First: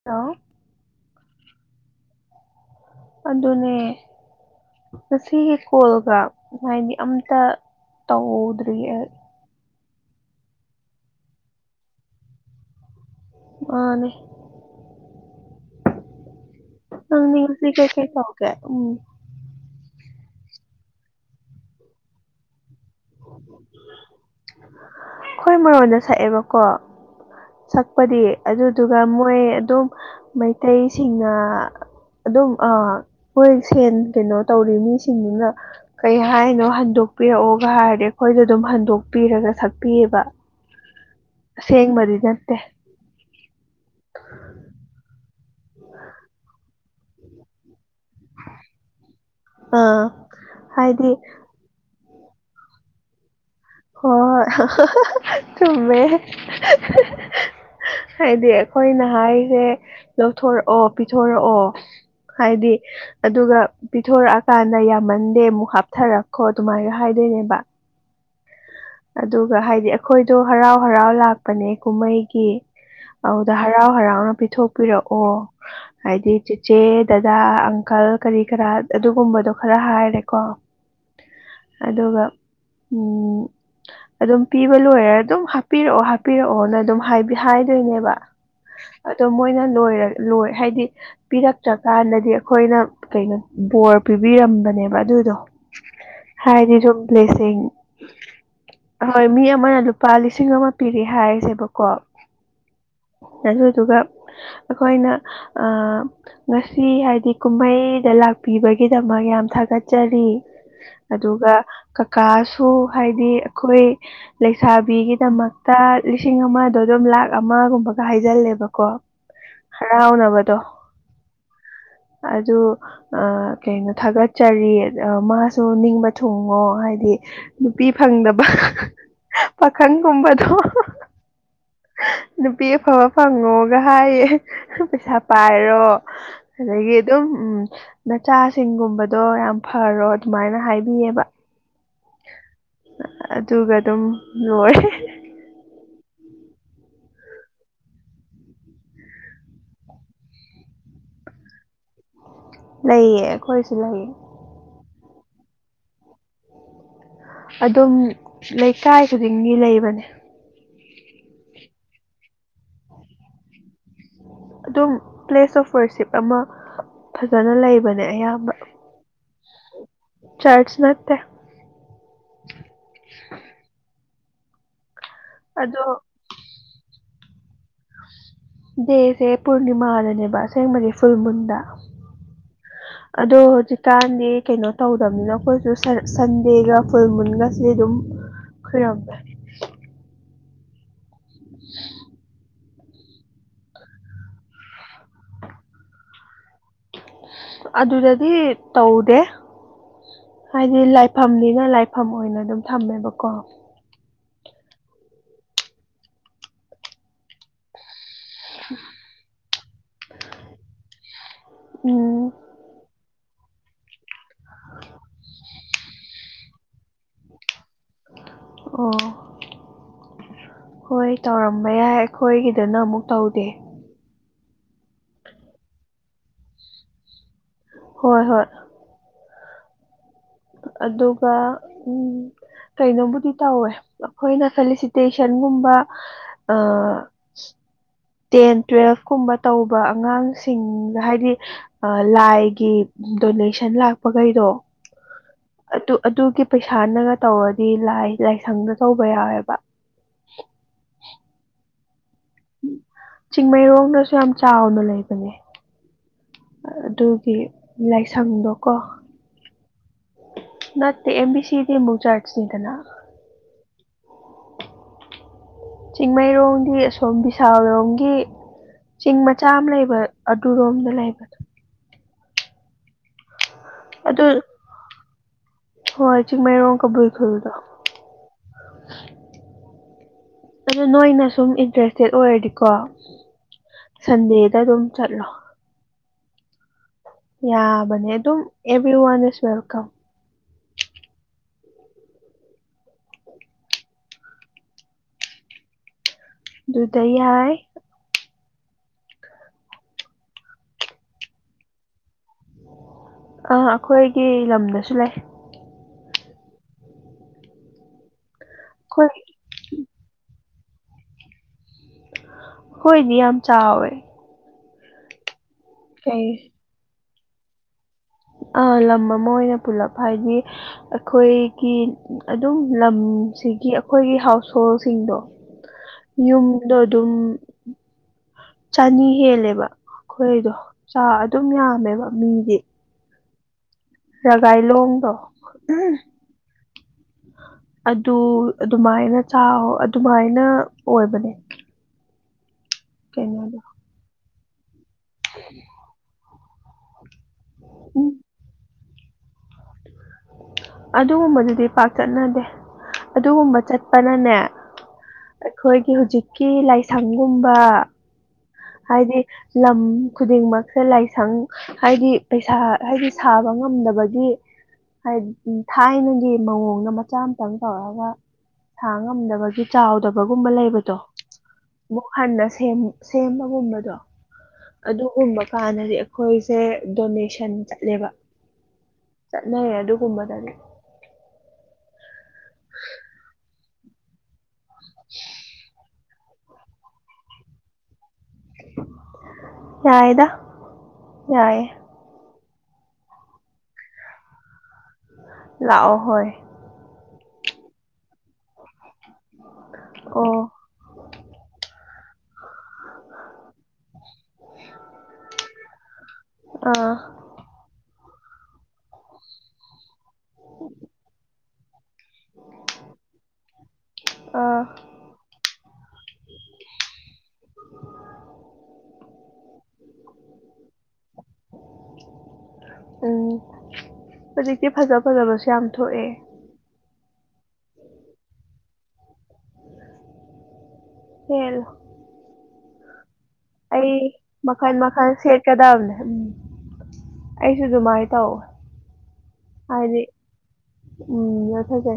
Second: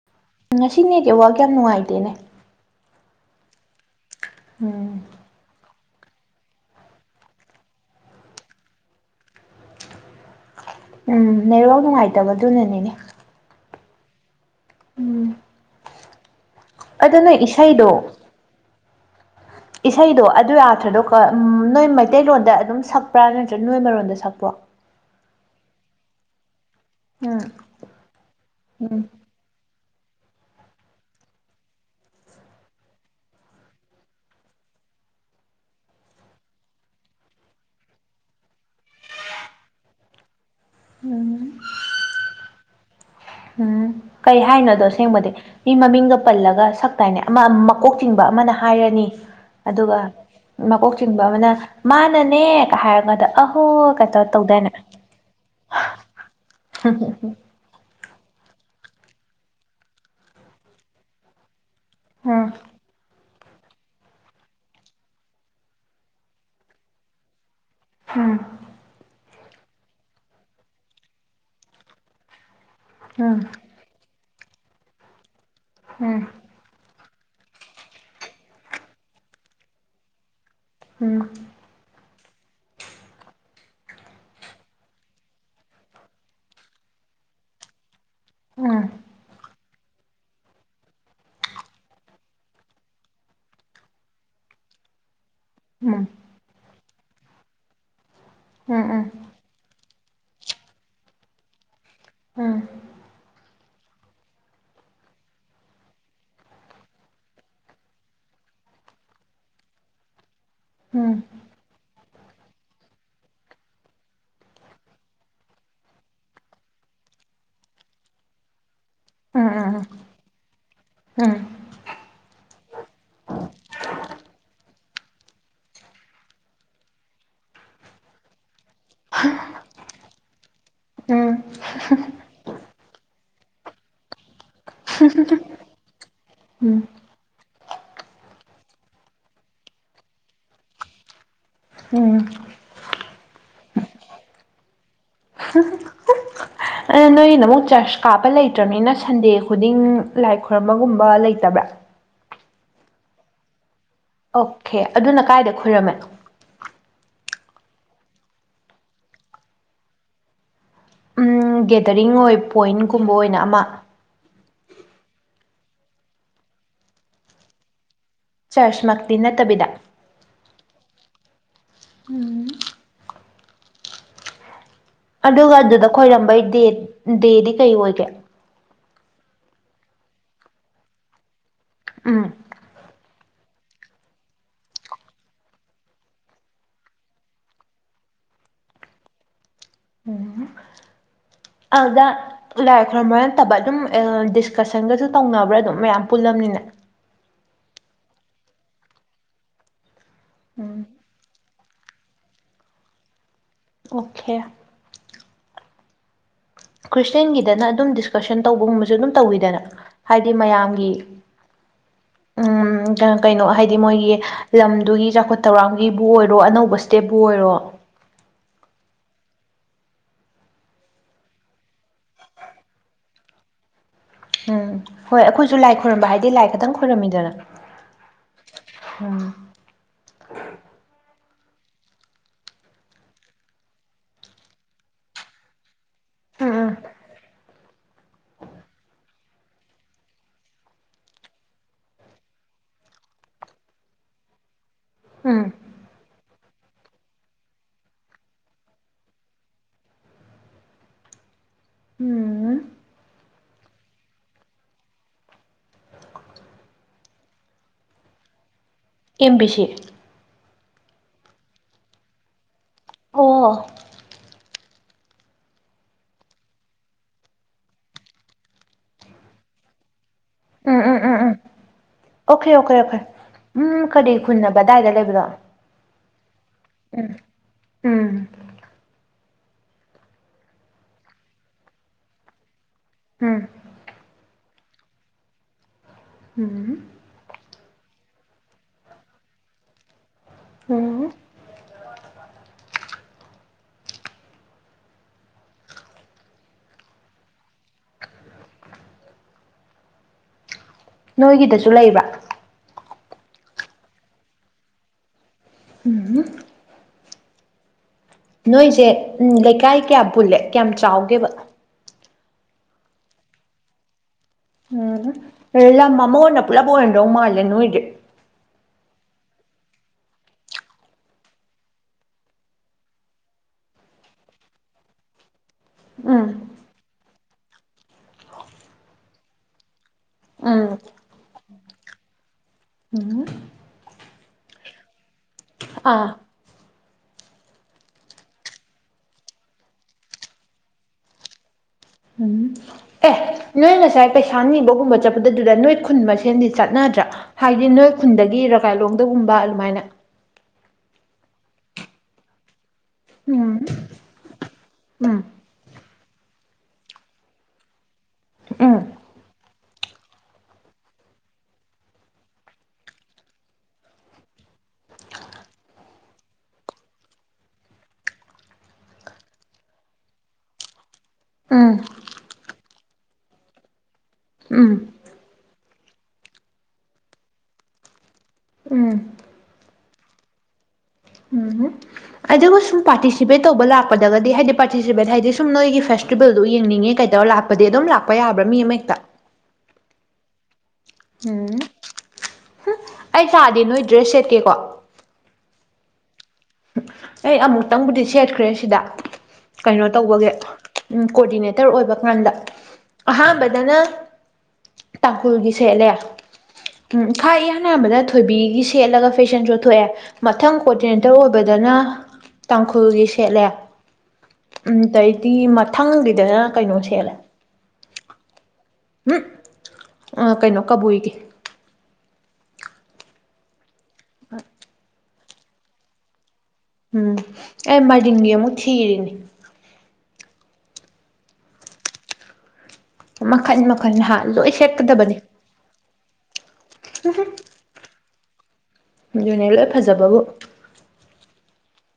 [inaudible] ꯉꯁꯤꯅꯦꯒꯤ ꯅꯦꯠꯋꯥꯥꯛꯒ ꯌꯥꯝ ꯅꯨꯡꯉꯥꯏꯇꯦꯅꯦ꯫ ꯑꯗꯨꯅꯦ꯫ ꯎꯝ ꯁꯤꯒꯤ ꯀꯣꯜꯒ ꯍꯥꯏꯗꯤ ꯑꯝꯇ ꯇꯧꯗ꯭ꯔꯤ꯫ ꯎꯝ ꯅꯦꯠꯋꯥꯛ ꯅꯨꯡꯉꯥꯏꯇꯕꯗꯨꯅꯅꯦꯕ꯫ ꯃꯥꯅꯦ꯫ ꯎꯝ꯫ ꯑꯗꯣ ꯅꯣꯏ ꯅꯪ ꯏꯁꯩꯗꯣ ꯀꯩꯀꯩꯒꯦ ꯎꯝ꯫ ꯏꯁꯩꯗꯣ ꯑꯗꯨ ꯑ꯭ꯔꯊꯗꯣ ꯅꯣꯏ ꯃꯩꯇꯩꯂꯣꯟꯗ ꯑꯗꯨꯝ ꯁꯛꯄ꯭ꯔꯥ ꯅꯠꯇ꯭ꯔꯒ ꯅꯣꯏ ꯃꯔꯣꯟꯗ ꯁꯛꯄꯣꯔ꯫ ꯑꯩꯈꯣꯏ ꯃꯔꯣꯟꯗ ꯁꯛꯑꯦꯕꯀꯣ꯫ ꯎꯝ ꯁꯛꯄꯗꯤ ꯑꯗꯨꯗꯨꯒ ꯎꯝ ꯃꯣꯏ ꯑꯗꯨꯝ ꯃꯩꯇꯩꯁꯤꯡꯅ꯫ ꯑꯗꯨꯝ ꯃꯣꯏ ꯁꯦꯟ ꯀꯩꯅꯣ ꯇꯧꯔꯤ ꯃꯤꯁꯤꯡꯗꯨꯅ꯫ ꯀꯩ ꯍꯥꯏꯅꯣ ꯍꯟꯗꯣꯛꯄꯤꯔꯛꯑꯣꯒ ꯍꯥꯏꯔꯗꯤ ꯑꯩꯈꯣꯏꯗ ꯑꯗꯨꯝ ꯍꯟꯗꯣꯛꯄꯤꯔꯒ ꯁꯛꯄꯤꯌꯦꯕ꯫ ꯎꯝ꯫ ꯑꯁꯦꯡꯕꯗꯤꯅꯠꯇꯦ꯫ ꯎꯝ ꯀꯩ ꯍꯥꯏꯅꯣꯗꯣ ꯑꯁꯦꯡꯕꯗꯤ ꯃꯤ ꯃꯃꯤꯡꯒ ꯄꯜꯂꯒ ꯁꯛꯇ ꯍꯥꯏꯅꯦ ꯑꯃ ꯑꯃ꯫ ꯃꯀꯣꯛ ꯆꯤꯡꯕ ꯑꯃꯅ ꯍꯥꯏꯔꯅꯤ ꯑꯗꯨꯒ ꯑꯥ ꯃꯀꯣꯛ ꯍꯥꯏꯗꯤ ꯆꯤꯡꯕ ꯑꯃꯅ꯫ ꯃꯥꯅꯅꯦ ꯍꯥꯏꯔꯝꯒꯗ꯫ ꯑꯍꯣ꯫ ꯍꯣꯏ ꯊꯃꯦ꯫ ꯎꯝ ꯍꯥꯏꯗꯤ ꯑꯩꯈꯣꯏꯅ ꯍꯥꯏꯁꯦ ꯂꯧꯊꯣꯔꯛꯑꯣ ꯄꯤꯊꯣꯔꯛꯑꯣ꯫ ꯎꯝ ꯍꯥꯏꯗꯤ꯫ ꯑꯗꯨꯒ ꯄꯤꯊꯣꯔꯛꯑꯀꯥꯟꯗ ꯌꯥꯝꯃꯟꯗꯦ ꯑꯃꯨꯛ ꯍꯥꯞꯊꯔꯛꯈꯣ ꯑꯗꯨꯃꯥꯏꯒ ꯍꯥꯏꯗꯣꯏꯅꯦꯕ꯫ ꯎꯝ꯫ ꯑꯗꯨꯒ ꯍꯥꯏꯗꯤ ꯑꯩꯈꯣꯏꯗꯣ ꯍꯔꯥꯎ ꯍꯔꯥꯎ ꯂꯥꯛꯄꯅꯦ ꯀꯨꯝꯍꯩꯒꯤ꯫ ꯎꯝ ꯑꯗꯨꯗ ꯍꯔꯥꯎ ꯍꯔꯥꯎꯅ ꯄꯤꯊꯣꯛꯄꯤꯔꯛꯑꯣ ꯎꯝ ꯍꯥꯏꯗꯤ꯫ ꯏꯆꯦ ꯗꯗꯥ ꯑꯪꯀꯜ ꯀꯔꯤ ꯀꯔꯥ ꯑꯗꯨꯒꯨꯝꯕꯗꯣ ꯈꯔ ꯍꯥꯏꯔꯦꯀꯣ꯫ ꯎꯝ꯫ ꯑꯗꯨꯒ ꯎꯝ꯫ ꯑꯗꯨꯝ ꯄꯤꯕ ꯂꯣꯏꯔ ꯑꯗꯨꯝ ꯍꯥꯞꯄꯤꯔꯛꯑꯣ ꯍꯥꯞꯄꯤꯔꯛꯑꯣꯅ ꯑꯗꯨꯝ ꯍꯥꯏꯗꯣꯏꯅꯦꯕ꯫ ꯎꯝ ꯑꯗꯣ ꯃꯣꯏꯅ ꯂꯣꯏꯔ ꯂꯣꯏ ꯍꯥꯏꯗꯤ꯫ ꯄꯤꯔꯛꯇ꯭ꯔꯀꯥꯟꯗꯗꯤ ꯑꯩꯈꯣꯏꯅ ꯀꯩꯅꯣ ꯕꯣꯔ ꯄꯤꯕꯤꯔꯝꯕꯅꯦꯕ ꯑꯗꯨꯗꯣ꯫ ꯎꯝ꯫ ꯍꯥꯏꯕꯁꯨ ꯭ꯂꯤꯁꯤꯡ꯫ ꯎꯝ꯫ ꯍꯣꯏ ꯃꯤ ꯑꯃꯅ ꯂꯨꯄꯥ ꯂꯤꯁꯤꯡ ꯑꯃ ꯄꯤꯔꯦ ꯍꯥꯏꯁꯦꯕꯀꯣ꯫ ꯑꯝ ꯑꯗꯨꯗꯨꯒ ꯑꯩꯈꯣꯏꯅ ꯉꯁꯤ ꯍꯥꯏꯗꯤ ꯀꯨꯝꯍꯩꯗ ꯂꯥꯛꯄꯤꯕꯒꯤꯗꯃꯛ ꯌꯥꯝ ꯊꯥꯒꯠꯆꯔꯤ ꯑꯗꯨꯒ ꯀꯀꯥꯁꯨ ꯍꯥꯏꯗꯤ ꯑꯩꯈꯣꯏ ꯂꯩꯁꯥꯕꯤꯒꯤꯗꯃꯛꯇ ꯂꯤꯁꯤꯡ ꯑꯃꯗꯣ ꯑꯗꯨꯝ ꯂꯥꯛ ꯑꯃꯒꯨꯝꯕꯒ ꯍꯥꯏꯖꯜꯂꯦꯕꯀꯣ ꯍ ꯍꯥꯎ ꯅꯕꯗꯣ ꯑꯗꯨ ꯀꯩꯅꯣ ꯊꯥꯒꯠꯆꯔꯤ ꯃꯥ ꯁꯨ ꯅꯤꯡꯕ ꯊꯨꯡꯉꯣ ꯍꯥꯏꯗꯤ ꯅꯨꯄꯤ ꯐꯪꯗꯕ꯫ ꯄꯥꯈꯪꯒꯨꯝꯕꯗꯣ ꯅꯨꯄꯤ ꯑꯐꯕ꯫ ꯐꯪꯉꯣꯒ ꯍꯥꯏꯌꯦ ꯄꯩꯁꯥ ꯄꯥꯏꯔꯣ ꯑꯗꯒꯤ꯫ ꯑꯗꯨꯝ ꯎꯝ ꯅꯆꯥꯁꯤꯡꯒꯨꯝꯕꯗꯣ ꯌꯥꯝ ꯐꯔꯣ ꯑꯗꯨꯃꯥꯏꯅ ꯍꯥꯏꯕꯤꯌꯦꯕ꯫ ꯎꯝ꯫ ꯑꯗꯨꯒ ꯑꯗꯨꯝ ꯂꯣꯏꯔꯦ꯫ ꯑꯗꯣ ꯅꯣꯏꯒꯤꯗꯃꯛ ꯆꯔꯆ ꯀꯥꯞꯄ ꯂꯩꯇ꯭ꯔꯕꯅꯤꯅ ꯁꯟꯗꯦ ꯈꯨꯗꯤꯡ ꯂꯥꯏ ꯈꯨꯣꯏꯔꯕꯒꯨꯝꯕ ꯂꯩꯇꯕ꯭ꯔꯥ꯫ ꯂꯩꯌꯦ ꯑꯩꯈꯣꯏꯁꯨ ꯂꯩꯌꯦ ꯑꯣꯀꯦ ꯑꯗꯨꯅ ꯀꯥꯏꯗ ꯈꯔꯝꯃꯦ ꯑꯗꯨꯝ ꯂꯩꯀꯥꯏ ꯈꯨꯗꯤꯡꯒꯤ ꯂꯩꯕꯅꯦ ꯎ ꯒꯦꯗꯔꯤꯡ ꯑꯣꯏ ꯄꯣꯏꯟꯀꯨꯝꯕ ꯑꯣꯏꯅ ꯑꯃ ꯑꯗꯨꯝ ꯄ꯭ꯂꯦꯁ ꯑꯣꯐ ꯋꯔꯁꯤꯞ ꯑꯃ ꯐꯖꯅ ꯂꯩꯕꯅꯦ ꯑꯌꯥꯝꯕ ꯆꯔꯁꯃꯛꯇꯤ ꯅꯠꯇꯕꯤꯗ ꯆꯥꯖꯁ ꯅꯥꯛꯇ ꯎꯝ ꯑꯗꯨꯒ ꯑꯗꯣ ꯑꯗꯨꯗ ꯈꯣꯏꯔꯝꯕꯩ ꯗꯦ ꯗꯦꯗꯤ ꯀꯩ ꯑꯣꯏꯒ ꯗꯦꯁꯦ ꯄꯨꯔꯅꯤꯃꯥꯗꯅꯦꯕ ꯑꯁꯦꯡꯕꯗꯤ ꯐꯨꯜ ꯃꯨꯟꯗ ꯎꯝ ꯑꯗꯣ ꯍꯧꯖꯤꯛꯀꯥꯟꯗꯤ ꯀꯩꯅꯣ ꯇꯧꯗꯕꯅꯤꯅ ꯑꯩꯈꯣꯏꯁꯨ ꯁꯟꯗꯦꯒ ꯐꯨꯜ ꯃꯨꯟꯒꯁꯤꯗꯤ ꯑꯗꯨꯝ ꯈꯔꯗ ꯎꯝ ꯑꯗꯨꯗ ꯂꯥꯏꯔꯤ ꯈꯣꯏꯔꯝꯕ ꯅꯠꯇꯕ ꯑꯗꯨꯝ ꯗꯤꯁꯀꯁꯟꯒꯁꯨ ꯇꯧꯅꯕ꯭ꯔꯥ ꯑꯗꯨꯝ ꯃꯌꯥꯝ ꯄꯨꯜꯂꯝꯕꯅꯤꯅ ꯑꯗꯨꯗꯗꯤ ꯇꯧꯗꯦ ꯎꯝ ꯍꯥꯏꯗꯤ ꯂꯥꯏ ꯐꯝꯅꯤꯅ ꯂꯥꯏꯐꯝ ꯑꯣꯏꯅ ꯑꯗꯨꯝ ꯊꯝꯃꯦꯕꯀꯣ ꯑꯣꯀꯦ ꯈ꯭ꯔꯤꯁꯇꯦꯟꯒꯤꯗꯅ ꯑꯗꯨꯝ ꯗꯤꯁꯀꯁꯟ ꯇꯧꯕꯒꯨꯝꯕꯁꯨ ꯑꯗꯨꯝ ꯇꯧꯋꯤꯗꯅ ꯍꯥꯏꯗꯤ ꯃꯌꯥꯝꯒꯤ ꯎꯝ ꯀꯩꯅꯣ ꯍꯥꯏꯗꯤ ꯃꯣꯏꯒꯤ ꯂꯝꯗꯨꯒꯤ ꯆꯥꯎꯈꯠ ꯊꯧꯔꯥꯡꯒꯤꯕꯨ ꯑꯣꯏꯔꯣ ꯑꯅꯧꯕ ꯏꯁꯇꯦꯠꯄꯕꯨ ꯑꯣꯏꯔꯣ ꯑꯣ ꯍꯣꯏ ꯇꯧꯔꯝꯕ ꯌꯥꯏ ꯑꯩꯈꯣꯏꯒꯤꯗꯅ ꯑꯃꯨꯛ ꯇꯧꯗꯦ ꯎꯝ ꯍꯣꯏ ꯑꯩꯈꯣꯏꯁꯨ ꯂꯥꯏ ꯈꯣꯏꯔꯝꯕ ꯍꯥꯏꯗꯤ ꯂꯥꯏ ꯈꯇꯪ ꯈꯣꯏꯔꯝꯃꯤꯗꯅ ꯍꯣꯏ ꯍꯣꯏ ꯎꯝ ꯑꯗꯨꯒ ꯀꯩꯅꯣꯕꯨꯗꯤ ꯇꯧꯋꯦ ꯑꯩꯈꯣꯏꯅ ꯐꯦꯂꯤꯁꯤꯇꯦꯁꯟꯒꯨꯝꯕ ꯑ ꯎꯝ ꯇꯦꯟ ꯇꯨꯋꯦꯜꯐ ꯀꯨꯝꯕ ꯇꯧꯕ ꯑꯉꯥꯡꯁꯤꯡꯗ ꯍꯥꯏꯗꯤ ꯂꯥꯏꯒꯤ ꯗꯣꯅꯦꯁꯟ ꯂꯥꯛꯄꯈꯩꯗꯣ ꯎꯝ ꯑꯗꯨ ꯑꯗꯨꯒꯤ ꯄꯩꯁꯥꯅꯒ ꯇꯧꯔꯗꯤꯥꯏ ꯂꯥꯏꯁꯪꯗ ꯇꯧꯕ ꯌꯥꯎꯋꯦꯕ ꯎꯝ ꯆꯤꯡꯃꯩꯔꯣꯡꯗꯁꯨ ꯌꯥꯝ ꯆꯥꯎꯅ ꯂꯩꯕꯅꯦ ꯑꯗꯨꯒꯤ ꯂꯥꯏꯁꯪꯗꯣꯀꯣ ꯑꯦꯝꯕꯤ ꯁꯤ ꯃꯦ ꯑꯦ ꯕꯤ ꯁꯤ ꯏꯗꯤ ꯃ ꯆꯥꯁꯅꯤꯗꯅ ꯑꯣ ꯆꯤꯡꯃꯩꯔꯣꯡꯝꯒꯤ ꯑꯁꯣꯝ ꯕꯤꯁꯥꯜꯂꯣꯡꯝꯒꯤ ꯆꯤꯡ ꯃꯆꯥ ꯑꯃ ꯂꯩꯕ ꯑꯗꯨꯔꯣꯝꯗ ꯂꯩꯕ ꯑꯣꯈꯦ ꯑꯣꯈꯦ ꯑꯣꯈꯦ ꯎꯝ ꯀꯔꯤ ꯑꯗꯨ ꯈꯨꯨꯟ ꯑꯕ ꯑꯗꯥꯏꯗ ꯂꯩꯕꯗꯣ ꯍꯣꯏ ꯆꯤꯡꯃꯩꯔꯣꯡ ꯀꯕꯨꯢ ꯎꯝ ꯈꯨꯜꯗꯣ ꯎꯝ ꯑꯗꯨ ꯅꯣꯏꯅ ꯁꯨꯝ ꯏꯟꯇꯔꯦꯁꯇꯦꯠ ꯑꯣꯏꯔꯗꯤꯀꯣ ꯎꯝ ꯁꯟꯗꯦꯗ ꯑꯗꯨꯝ ꯆꯠꯂꯣ ꯎꯝ ꯌꯥꯕꯅꯦ ꯑꯗꯨꯝ ꯑꯦꯕꯔꯤ ꯋꯥꯟ ꯏꯁ ꯋꯦꯜꯀꯝ ꯎꯝ ꯇ ꯍꯥꯏ ꯅꯣꯏꯒꯤꯗꯁꯨ ꯂꯩꯕ꯭ꯔꯥ ꯑ ꯑꯩꯈꯣꯏꯒꯤ ꯂꯝꯗꯁꯨ ꯂꯩ ꯎꯝ ꯅꯣꯏꯁꯦ ꯑꯩꯈꯣꯏ ꯎ ꯂꯩꯀꯥꯏ ꯀꯌꯥꯝ ꯄꯨꯜꯂꯦ ꯀꯌꯥꯝ ꯆꯥꯎꯒꯦꯕ ꯍꯣꯏꯗꯤ ꯌꯥꯝ ꯆꯥꯎꯋꯦ ꯎꯝ ꯑꯦꯂ ꯃꯃ ꯀꯩ ꯑꯣꯟꯅ ꯄꯨꯂꯕꯔꯗꯣꯃ ꯂꯩꯦ ꯅꯣꯣꯏꯦ ꯑꯥ ꯂꯝ ꯑꯃ ꯑꯣꯏꯅ ꯄꯨꯂꯞ ꯍꯥꯏꯗꯤ ꯑꯩꯈꯣꯏꯒꯤ ꯑꯗꯨꯝ ꯂꯝꯁꯤꯒꯤ ꯑꯈꯣꯏꯒꯤ ꯍꯥꯎꯁ ꯍꯣꯜꯁꯤꯡꯗꯣ ꯎꯝ ꯌꯨꯝꯗꯣ ꯑꯗꯨꯝ ꯆꯅꯤ ꯍꯦꯜꯂꯦꯕ ꯑꯈꯣꯏꯗꯣ ꯎꯝ ꯆꯥ ꯑꯗꯨꯝ ꯌꯥꯝꯃꯦꯕ ꯃꯤꯗꯤ ꯎꯝ ꯔꯥꯒꯥꯢꯂꯣꯡꯗꯣ ꯑꯥ ꯑꯗꯨ ꯑꯗꯨꯃꯥꯏꯅ ꯆꯥꯎ ꯑꯗꯨꯃꯥꯏꯅ ꯑꯣꯏꯕꯅꯦ ꯎꯝ ꯑꯦ ꯀꯩꯅꯣꯗꯣ ꯅꯣꯏ ꯉꯁꯥꯏ ꯄꯩꯁꯥ ꯅꯤꯕꯒꯨꯝꯕ ꯆꯠꯄꯗꯗꯨꯗ ꯅꯣꯏ ꯈꯨꯟ ꯃꯁꯦꯟꯗꯤ ꯆꯠꯅꯗ꯭ꯔꯥ ꯍꯥꯏꯗꯤ ꯅꯣꯏ ꯎꯝ ꯈꯨꯟꯗꯒꯤ ꯔꯥ꯫ ꯒꯥꯏꯂꯣꯡꯗꯒꯨꯝꯕ ꯑꯗꯨꯃꯥꯏꯅ ꯑꯗꯨꯒꯨꯝꯕꯗꯨꯗꯤ ꯄꯥꯛ ꯆꯠꯅꯗꯦ ꯎꯝ ꯑꯗꯨꯒꯨꯝꯕ ꯆꯠꯄꯅꯅꯦ ꯎꯝ ꯑꯩꯈꯣꯏꯒꯤ ꯍꯧꯖꯤꯛꯀꯤ ꯂꯥꯏꯁꯪꯒꯨꯝꯕ ꯎꯝ ꯍꯥꯏꯗꯤ ꯂꯝ ꯈꯨꯗꯤꯡꯃꯛꯁꯦ ꯂꯥꯏꯁꯪ- ꯍꯥꯏꯗꯤ ꯄꯩꯁꯥ ꯍꯥꯏꯗꯤ ꯁꯥꯕ ꯉꯝꯗꯕꯒꯤ- ꯍꯥꯏꯗꯤ ꯊꯥꯏꯅꯒꯤ ꯃꯑꯣꯡꯗ ꯃꯆꯥ ꯑꯃꯇꯪ ꯇꯧꯔꯑꯒ- ꯁꯥ ꯉꯝꯗꯕꯒꯤ ꯆꯥꯎꯗꯕꯒꯨꯝꯕ ꯂꯩꯕꯗꯣ ꯎꯝ ꯑꯃꯨꯛ ꯍꯟꯅ ꯁꯦꯝ ꯁꯦꯝꯕꯒꯨꯝꯕꯗꯣ꯫ ꯎꯝ ꯑꯗꯨꯒꯨꯝꯕ ꯀꯥꯟꯗꯗꯤ ꯑꯈꯣꯏꯁꯦ ꯗꯣꯅꯦꯁꯟ ꯆꯠꯂꯦꯕ꯫ ꯎꯝ꯫ ꯆꯠꯅꯩ ꯑꯗꯨꯒꯨꯝꯕꯗꯗꯤ꯫ ꯎꯝ ꯑꯗꯨꯕꯨ ꯁꯨꯝ ꯄꯥꯔꯇꯤꯁꯤꯄꯦꯠ ꯇꯧꯕ ꯂꯥꯛꯄꯗꯒꯗꯤ ꯍꯥꯏꯗꯤ ꯄꯥꯔꯇꯤꯁꯤꯄꯦꯠ ꯍꯥꯏꯗꯤ ꯁꯨꯝ ꯅꯣꯏꯒꯤ ꯐꯦꯁ ꯇ꯭ꯔꯤꯕꯜꯗꯨ ꯌꯦꯡꯅꯤꯡꯉꯦ ꯀꯩꯇꯧꯔ ꯂꯥꯛꯄꯗꯤ ꯑꯗꯨꯝ ꯂꯥꯛꯄ ꯌꯥꯕ꯭ꯔꯥ ꯃꯤ ꯑꯃꯍꯦꯛꯇ꯫ ꯌꯥꯏꯗ꯫ ꯎꯝ ꯌꯥꯏꯌꯦ ꯍꯨꯝ ꯑꯩ ꯁꯥꯔꯗꯤ ꯅꯣꯏ ꯗ꯭ꯔꯦꯁ ꯁꯦꯠꯀꯦꯀꯣ꯫ ꯂꯥꯛꯑꯣ ꯍꯣꯏ꯫ ꯑꯩ ꯑꯃꯨꯛꯇꯪꯕꯨꯗꯤ ꯁꯦꯠꯈ꯭ꯔꯦ ꯁꯤꯗ ꯀꯩꯅꯣ ꯇꯧꯕꯒꯤ ꯑꯣ ꯎꯝ ꯀꯣꯑꯣꯗꯤꯅꯦꯇꯔ ꯑꯣꯏꯕ ꯀꯥꯟꯗ ꯑꯍꯥꯟꯕꯗꯅ ꯇꯥꯡꯈꯨꯜꯒꯤ ꯁꯦꯠꯂꯦ ꯑꯥ ꯎꯝ ꯈꯥꯢ ꯏꯍꯥꯟ ꯍꯥꯟꯕꯗ ꯊꯣꯏꯕꯤꯒꯤ ꯁꯦꯠꯂꯒ ꯐꯦꯁꯟ ꯁꯣ ꯊꯣꯛꯑꯦ ꯃꯊꯪ ꯀꯣꯗꯤꯅꯦ ꯗ ꯑꯣꯏꯕꯗꯅ ꯇꯥꯡꯈꯨꯜꯒꯤ ꯁꯦꯠꯂꯦ ꯑꯥ ꯎꯝꯗꯩꯗꯤ ꯊꯪꯒꯤꯗꯅ ꯀꯩꯅꯣ ꯁꯦꯠꯂꯦ꯫ [unintelligible] ꯎꯍꯝ ꯑꯥ ꯀꯩꯅꯣ ꯀꯕꯨꯏꯒꯤ ꯎꯝ ꯐꯖꯤ ꯀꯦ ꯐꯖꯕ ꯐꯖꯕꯁꯨ ꯌꯥꯝ ꯊꯣꯛꯑꯦ ꯎꯝ ꯑꯩ ꯃꯗꯤꯡꯒꯤ ꯑꯃꯨꯛ ꯊꯤꯔꯤꯅꯤ ꯍꯂ ꯃꯈꯟ ꯑꯩ ꯃꯈꯟ ꯍꯥ ꯂꯣꯏ ꯃꯈꯜ ꯃꯈꯜ ꯁꯦꯠꯀꯗꯕꯅꯤ ꯁꯦꯠꯀꯗꯕꯅꯦ ꯎꯝ ꯑꯩꯁꯨ ꯑꯗꯨꯃꯥꯏꯅ ꯇꯧꯋꯦ ꯑꯗꯨꯅꯦ ꯂꯣꯏ ꯍꯥꯏꯗꯤ ꯐꯖꯕꯕꯨ ꯎꯝ ꯌꯥ ꯐꯖꯦ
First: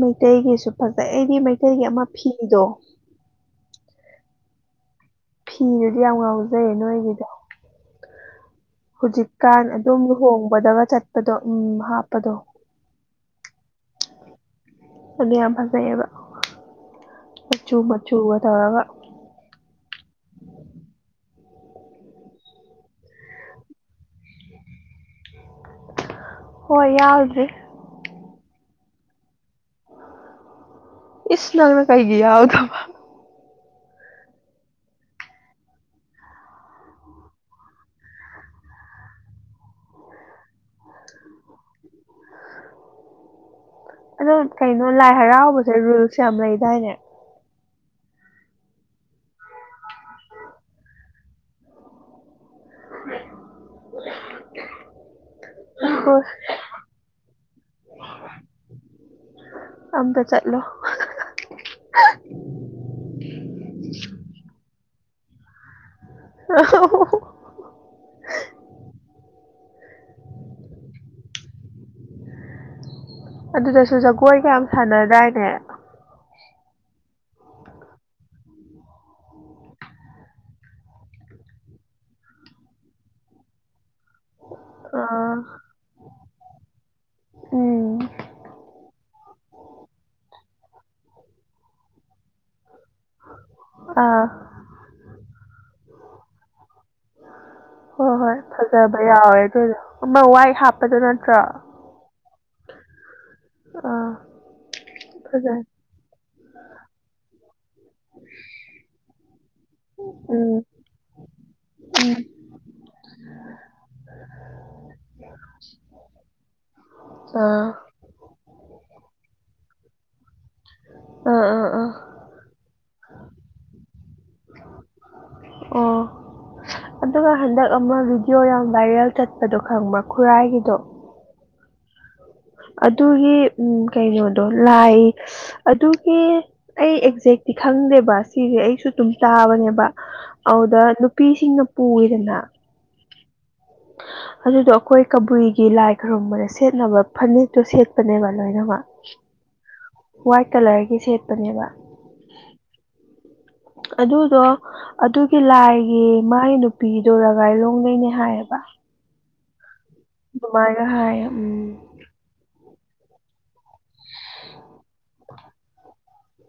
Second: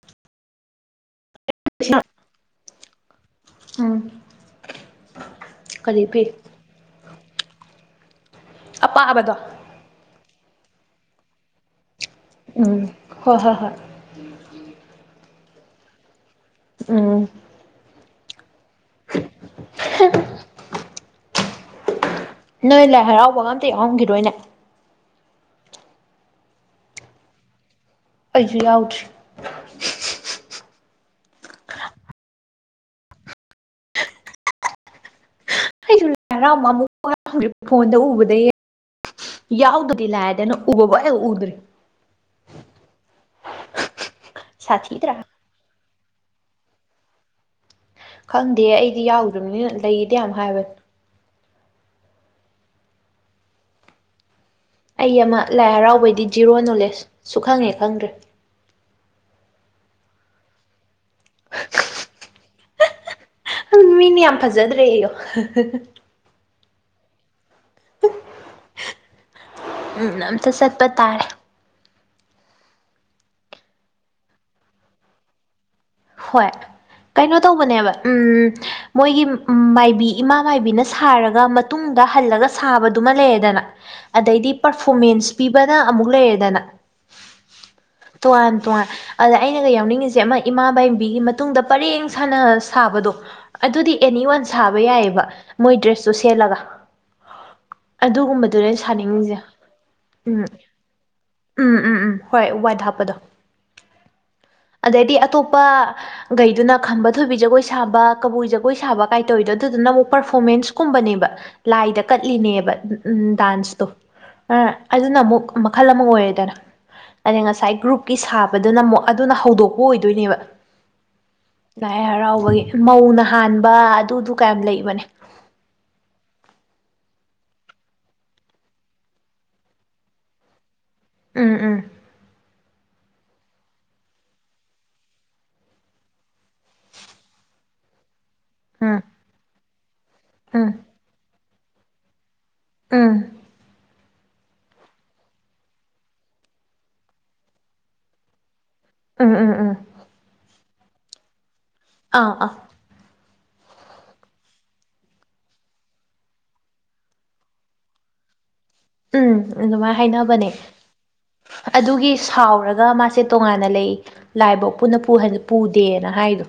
ꯃꯩꯇꯩꯒꯤꯁꯨ ꯐꯖꯩ ꯑꯩꯗꯤ ꯃꯩꯇꯩꯒꯤ ꯑꯃ ꯐꯤꯗꯣ ꯎꯝ꯫ ꯐꯤꯗꯨꯗꯤ ꯀꯔꯤ ꯌꯥꯝ ꯐꯤ ꯉꯥꯎꯖꯩꯌꯦ ꯅꯣꯏꯒꯤꯗꯣ꯫ ꯑꯄꯥꯕꯗꯣ ꯍꯧꯖꯤꯛꯀꯥꯟ ꯑꯗꯨꯝ ꯂꯨꯍꯣꯡꯕꯗꯒ ꯆꯠꯄꯗꯣ ꯎꯝ ꯍꯥꯞꯄꯗꯣ꯫ ꯎꯝ ꯍꯣꯏ ꯍꯣꯏ ꯍꯣꯏ꯫ [inaudible] ꯑꯗꯨ ꯌꯥꯝ ꯐꯖꯩꯌꯦꯕ꯫ ꯎꯝ ꯃꯆꯨ ꯃꯆꯨꯒ ꯇꯥꯒ [unintelligible] ꯅꯣꯏ ꯂꯥꯏ ꯍꯔꯥꯎꯕꯒ ꯑꯝꯇ ꯌꯥꯎꯔꯝꯈꯤꯗꯣꯏꯅꯦ ꯍꯣꯏ ꯌꯥꯎꯗ꯭ꯔꯔꯤ ꯑꯩꯁꯨ ꯌꯥꯎꯗ꯭ꯔꯤ ꯏꯁ ꯅ ꯃ ꯀꯩꯒ ꯑꯣꯗ ꯍꯔꯕ ꯑꯃꯨꯛꯔ ꯐꯣꯟꯗ ꯎꯕꯗ ꯌꯥꯎꯗ ꯂꯥꯏꯗꯅ ꯎꯕꯋ ꯎꯗ꯭ꯔ ꯑꯗꯨꯣ ꯀꯩꯅꯣ ꯂꯥꯏ ꯁꯥꯊꯤꯗ꯭ꯔꯥ ꯍꯔꯥꯎꯕꯁꯦ ꯔꯨꯜꯁ ꯌꯥꯝ ꯂꯩꯗꯥꯏꯅꯦ ꯈꯪꯗꯦ ꯑꯩꯗꯤ ꯌꯥꯎꯗ꯭ꯔꯕꯅꯤꯅ ꯂꯩꯗ ꯌꯥꯝ ꯍꯥꯏꯕꯅꯤ [unintelligible] ꯑꯩ ꯑꯃ ꯂꯥꯏ ꯍꯣꯏ ꯍꯔꯥꯎꯕꯩꯗꯤ ꯖꯤꯔꯣ ꯅꯣꯂꯦꯖꯁꯨ ꯈꯪꯉꯦ ꯈꯪꯗ꯭ꯔꯦ ꯑꯝꯇ ꯆꯠꯂꯣ ꯃꯤꯅ ꯌꯥꯝ ꯐꯖꯗ꯭ꯔꯦ ꯑꯩꯌꯣ ꯑꯣ ꯑꯝꯇ ꯆꯠꯄ ꯇꯥꯔꯦ ꯑꯗꯨꯗꯁꯨ ꯖꯒꯣꯏ ꯀꯌꯥꯝ ꯁꯥꯟꯅꯗꯥꯏꯅꯦ ꯍꯣꯏ ꯀꯩꯅꯣ ꯇꯧꯕꯅꯦꯕ ꯎꯝ ꯃꯣꯏꯒꯤ ꯃꯥꯏꯕꯤ ꯏꯃꯥ ꯃꯥꯏꯕꯤꯅ ꯁꯥꯔꯒ ꯃꯇꯨꯡꯗ ꯍꯜꯂꯒ ꯁꯥꯕꯗꯨꯃ ꯂꯩꯔꯗꯅ ꯑꯗꯩꯗꯤ ꯄꯔꯐꯣꯔꯃꯦꯟꯁ ꯑꯥ ꯄꯤꯕꯅ ꯑꯃꯨꯛ ꯂꯩꯔꯦꯗꯅ ꯎꯝ ꯇꯣꯉꯥꯟ ꯇꯣꯉꯥꯟ ꯑꯗ ꯑꯩꯅꯒ ꯌꯥꯎꯅꯤꯡꯉꯤꯁꯦ ꯑꯃ ꯏꯃꯥꯕꯥꯏ ꯃꯇꯨꯡ ꯑꯗꯨꯅꯤ ꯑꯥ ꯁꯥꯕ ꯌꯥꯏꯑꯕ ꯃꯣꯏ ꯗ꯭ꯔꯦꯁꯇꯨ ꯁꯦꯠꯂꯒ ꯎ ꯍꯣꯏ ꯍꯣꯏ ꯑꯗꯨꯒꯨꯝꯕꯗꯨꯅꯦ ꯐꯖꯕ ꯁꯥꯅꯤꯡꯉꯤꯁꯦ ꯌꯥꯎꯋꯦ ꯑꯗꯨꯗ ꯑꯃ ꯎꯝ ꯋꯥꯏ ꯍꯥꯞꯄꯗꯣ ꯅꯠꯇ꯭ꯔꯣ ꯎꯝ ꯎꯝ ꯎꯝ ꯍꯣꯏ ꯋꯥꯏꯗ ꯍꯥꯞꯄꯗꯣ ꯑꯥ ꯑꯗꯩꯗꯤ ꯑꯇꯣꯞꯄꯒꯩꯗꯨꯅ ꯈꯝꯕ ꯊꯣꯏꯕꯤ ꯖꯒꯣꯏ ꯁꯥꯕ ꯀꯕꯨꯏ ꯖꯒꯣꯏ ꯁꯥꯕ ꯀꯥꯏꯇꯧꯋꯤꯗꯣ ꯑꯗꯨꯗꯨꯅ ꯑꯃꯨꯛ ꯎꯝ ꯄꯔꯐꯣꯃꯦꯟꯁ ꯀꯨꯝꯕꯅꯦꯕ ꯂꯥꯏꯗ ꯎꯝ ꯀꯠꯂꯤꯅꯦꯕ ꯎꯝ ꯗꯥꯟꯁꯇꯣ ꯑ ꯑꯗꯨꯅ ꯑꯃꯨꯛ ꯃꯈꯜ ꯑꯃ ꯑꯣꯏꯔꯦꯗꯅ ꯑꯗꯩ ꯑꯥ ꯉꯁꯥꯏ ꯒ꯭ꯔꯨꯞ ꯀꯤ ꯁꯥꯕꯗꯨꯅ ꯑꯃꯨꯛ ꯑꯗꯨꯅ ꯍꯧꯗꯣꯛꯄ ꯑꯣꯏꯗꯣꯏꯅꯦꯕ ꯑ ꯑ ꯂꯥꯏ ꯍꯔꯥꯎꯕꯒꯤ ꯃꯧꯅ ꯍꯥꯟꯕ ꯑꯗꯨꯗꯨ ꯀꯌꯥꯝ ꯂꯩꯕꯅꯦ ꯑꯣ ꯑꯗꯨꯒ ꯍꯟꯗꯛ ꯑꯃ ꯚꯤꯗꯤꯑꯣ ꯌꯥꯝ ꯚꯥꯏꯔꯦꯜ ꯆꯠꯄꯗꯣ ꯈꯪꯕ ꯈꯨꯔꯥꯏꯒꯤꯗꯣ ꯎꯝ ꯎꯝ ꯑꯗꯨꯒꯤ ꯎꯝ ꯀꯩꯅꯣꯗꯣ ꯂꯥꯏ ꯑꯗꯨꯒꯤ ꯑꯩ ꯑꯦꯛꯖꯦꯛꯇꯤ ꯈꯪꯗꯦ ꯕꯁ ꯁꯤꯁꯦ ꯑꯩꯁꯨ ꯎꯝ ꯑꯗꯨꯝ ꯇꯥꯕꯅꯦꯕ ꯑꯗꯨꯗ ꯅꯨꯄꯤꯁꯤꯡꯅ ꯄꯨꯔꯤꯗꯅ ꯑꯝ ꯑ ꯑꯗꯨꯗꯣ ꯑꯩꯈꯣꯏ ꯀꯕꯨꯏꯒꯤ ꯂꯥꯏ ꯈꯔꯨꯝꯕꯗ ꯁꯦꯠꯅꯕ ꯐꯅꯛꯇꯣ ꯁꯦꯠꯄꯅꯦꯕ ꯂꯣꯏꯅꯃꯛ ꯎꯝ ꯎꯝ ꯎꯝ ꯎꯝ ꯋꯥꯏꯠ ꯀꯂꯔꯒꯤ ꯁꯦꯠꯄꯅꯦꯕ ꯑꯥ ꯑꯥ ꯎ ꯑꯗꯨꯗꯣ ꯑꯗꯨꯒꯤ ꯂꯥꯏꯒꯤ ꯃꯥꯏ ꯅꯨꯄꯤꯗꯣ ꯂꯒꯥꯏꯂꯣꯡꯗꯩꯅꯦ ꯍꯥꯏꯌꯦꯕ ꯎꯝ ꯑꯗꯨꯃꯥꯏꯅ ꯍꯥꯏꯅꯕꯅꯦ ꯑꯗꯨꯃꯥꯏꯅ ꯍꯥꯏꯌꯦ ꯎꯝ ꯑꯗꯨꯒꯤ ꯁꯥꯎꯔꯒ ꯃꯥꯁꯦ ꯇꯣꯉꯥꯟꯅ ꯂꯩ ꯂꯥꯏꯐꯧ ꯄꯨꯟꯅ ꯄꯨꯗꯦꯅ ꯍꯥꯏꯗꯣ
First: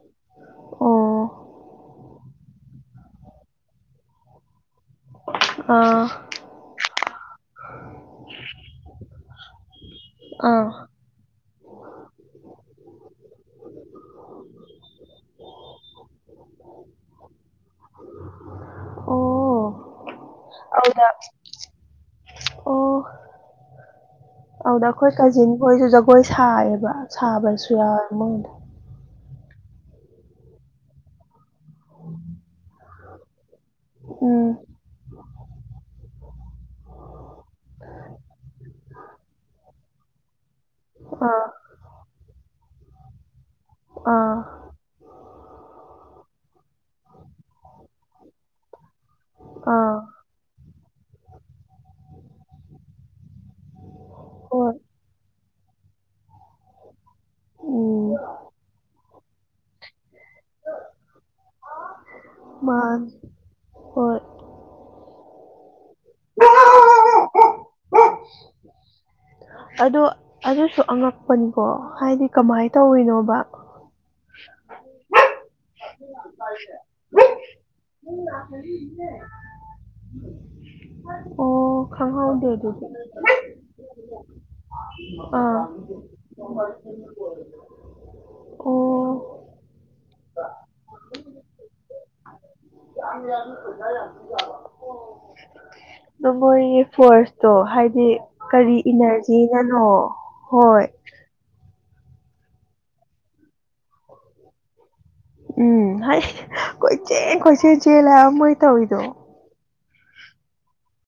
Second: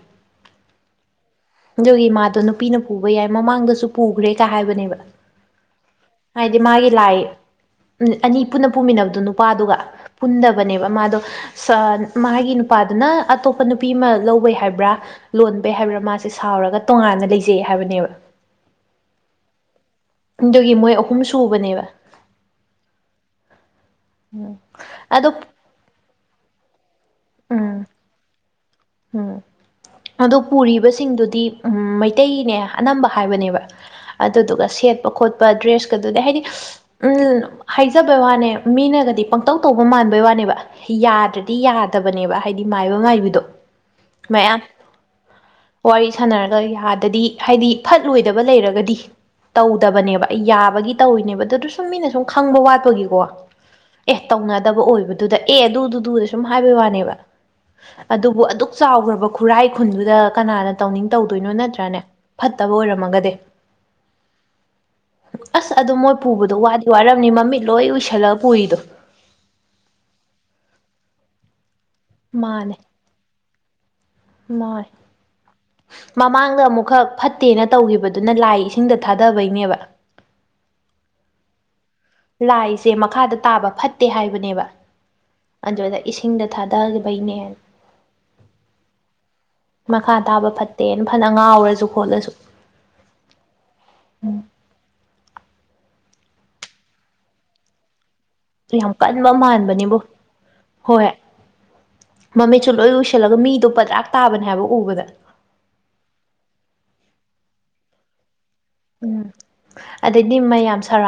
ꯑꯣ ꯑꯗꯨꯒꯤ ꯃꯥꯗꯣ ꯅꯨꯄꯤꯅ ꯄꯨꯕ ꯌꯥꯏ ꯃꯃꯥꯡꯗꯁꯨ ꯄꯨꯈ꯭ꯔꯦ ꯀ ꯍꯥꯏꯕꯅꯦꯕ ꯑꯥ ꯍꯥꯏꯗꯤ ꯃꯥꯒꯤ ꯂꯥꯏ ꯑꯅꯤ ꯄꯨꯟꯅ ꯄꯨꯃꯤꯟꯅꯕꯗꯣ ꯅꯨꯄꯥꯗꯨꯒ ꯑꯥ ꯄꯨꯟꯗꯕꯅꯦꯕ ꯃꯥꯗꯣ ꯃꯥꯒꯤ ꯅꯨꯄꯥꯗꯨꯅ ꯑꯇꯣꯞꯄ ꯅꯨꯄꯤ ꯑꯃ ꯂꯧꯕꯩ ꯍꯥꯏꯕ꯭ꯔꯥ ꯂꯣꯟꯕ ꯍꯥꯏꯕ꯭ꯔꯥ ꯃꯥꯁꯦ ꯁꯥꯎꯔꯒ ꯇꯣꯉꯥꯟꯅ ꯂꯩꯖꯩ ꯍꯥꯏꯕꯅꯦꯕ ꯑꯣ ꯑꯗꯨꯒꯤ ꯃꯣꯏ ꯑꯗꯨꯗ ꯑꯍꯨꯝ ꯁꯨꯕꯅꯦꯕ ꯑꯣ ꯎꯝ ꯑꯗꯨꯗ ꯑꯩꯈꯣꯏ ꯑꯗꯣ ꯀꯖꯤꯟ ꯈꯣꯏꯁꯨ ꯖꯒꯣꯏ ꯁꯥꯏꯌꯦꯕ ꯁꯕꯁꯨ ꯎꯝ ꯌꯥꯎꯔꯨ ꯎꯝ ꯑꯗꯨ ꯄꯨꯔꯤꯕꯁꯤꯡꯗꯨꯗꯤ ꯎꯝ ꯃꯩꯇꯩꯅꯦ ꯑꯅꯝꯕ ꯍꯥꯏꯕꯅꯦꯕ ꯎꯝ ꯑꯗꯨꯗꯨꯒ ꯁꯦꯠꯄ ꯈꯣꯠꯄ ꯗ꯭ꯔꯦꯁꯀꯗꯨꯗꯤ ꯍꯥꯏꯗꯤ ꯎꯝ ꯍꯥꯏꯖꯕꯩ ꯋꯥꯅꯦ ꯃꯤꯅꯒꯗꯤ ꯄꯪꯇꯧ ꯇꯧꯕ ꯃꯥꯟꯕꯩ ꯋꯥꯅꯦꯕ ꯑꯥ ꯌꯥꯗ꯭ꯔꯗꯤ ꯌꯥꯗꯕꯅꯦꯕ ꯍꯥꯏꯗꯤ ꯃꯥꯏꯕ ꯃꯥꯏꯕꯗꯣ ꯑꯥ ꯃꯌꯥꯝ ꯋꯥꯔꯤ ꯁꯥꯟꯅꯔꯒ ꯌꯥꯗꯗꯤ ꯍꯥꯏꯗꯤ ꯐꯠꯂꯣꯏꯗꯕ ꯂꯩꯔꯒꯗꯤ ꯑꯥ ꯇꯧꯗꯕꯅꯦꯕ ꯑꯩ ꯌꯥꯕꯒꯤ ꯇꯧꯋꯅꯦꯕ ꯑꯗꯨꯗ ꯁꯨꯝ ꯃꯤꯅ ꯁꯨꯝ ꯈꯪꯕ ꯋꯥꯠꯄꯒꯤꯀꯣ ꯑꯦ ꯍꯣꯏ ꯇꯧꯅꯗꯕ ꯑꯣꯏꯕꯗꯨꯗ ꯑꯦ ꯑꯗꯨꯗꯨꯗꯨꯗ ꯁꯨꯝ ꯍꯥꯏꯕꯩ ꯋꯥꯅꯦꯕ ꯎꯝ ꯑꯗꯨꯕꯨ ꯍꯧꯈ꯭ꯔꯕ ꯈꯨꯔꯥꯏ ꯈꯨꯟꯗꯨꯗ ꯀꯅꯥꯅ ꯇꯧꯅꯤꯡ ꯇꯧꯗꯣꯏꯅꯣ ꯅꯠꯇ꯭ꯔꯅꯦ ꯐꯠꯇꯕ ꯃꯥꯅꯤ ꯑꯣꯏꯔꯝꯃꯒꯗꯤ ꯍꯣꯏ ꯑꯁ ꯑꯗꯨꯣ ꯃꯣꯏ ꯄꯨꯕꯗꯣ ꯋꯥꯗꯤ ꯋꯥꯔꯝꯅꯤ ꯃꯃꯤꯠ ꯂꯣꯏ ꯎꯏꯁꯜꯂꯒ ꯄꯨꯏꯗꯣ ꯑꯗꯣ ꯑꯗꯨꯁꯨ ꯑꯉꯛꯄꯅꯤꯀꯣ ꯍꯥꯏꯗꯤ ꯀꯃꯥꯏꯅ ꯇꯧꯔꯤꯅꯣꯕ ꯃꯥꯏ ꯃꯃꯥꯡꯗ ꯑꯃꯨꯛꯈꯛ ꯐꯠꯇꯦꯅ ꯇꯧꯈꯤꯕꯗꯨꯅ ꯂꯥꯏ ꯏꯁꯤꯡꯗ ꯊꯥꯗꯕꯩꯅꯦꯕ ꯑꯣ ꯈꯪꯍꯧꯗꯦ ꯑꯗꯨꯗꯤ ꯂꯥꯏꯁꯦ ꯃꯈꯥꯗ ꯇꯥꯕ ꯐꯠꯇꯦ ꯍꯥꯏꯕꯅꯦꯕ ꯑꯥ ꯑꯗꯨꯗ ꯏꯁꯤꯡꯗ ꯊꯥꯗꯕꯩꯅꯦ ꯑꯣ ꯃꯈꯥ ꯇꯥꯕ ꯐꯠꯇꯦꯅ ꯐꯅ ꯉꯥꯎꯔꯁꯨ ꯈꯣꯠꯂꯁꯨ ꯈꯖꯁꯤ ꯌꯥꯒꯥ ꯅꯃꯣꯏꯒꯤ ꯐꯣꯔꯁꯇꯣ ꯍꯥꯏꯗꯤ ꯀꯔꯤ ꯌꯥꯝ ꯀꯟꯕ ꯏꯅꯔꯖꯤꯅꯅꯣ ꯃꯥꯟꯕꯅꯤꯕꯣ ꯍꯣꯏ ꯃꯃꯤꯠꯁꯨ ꯂꯣꯏ ꯎꯏꯁꯤꯜꯂꯒ ꯃꯤꯗꯣ ꯄꯗ꯭ꯔꯥꯛ ꯇꯥꯕꯅꯦ ꯍꯥꯏꯕ ꯎꯕꯗ ꯎꯝ ꯍꯥꯏ ꯀꯣꯏꯁꯦ ꯀꯣꯏꯁꯦ ꯆꯂ ꯃꯣꯏ ꯇꯧꯔꯤꯗꯣ ꯎꯝ ꯑꯗꯩꯗꯤ ꯃꯌꯥꯝ ꯁꯔꯥꯎ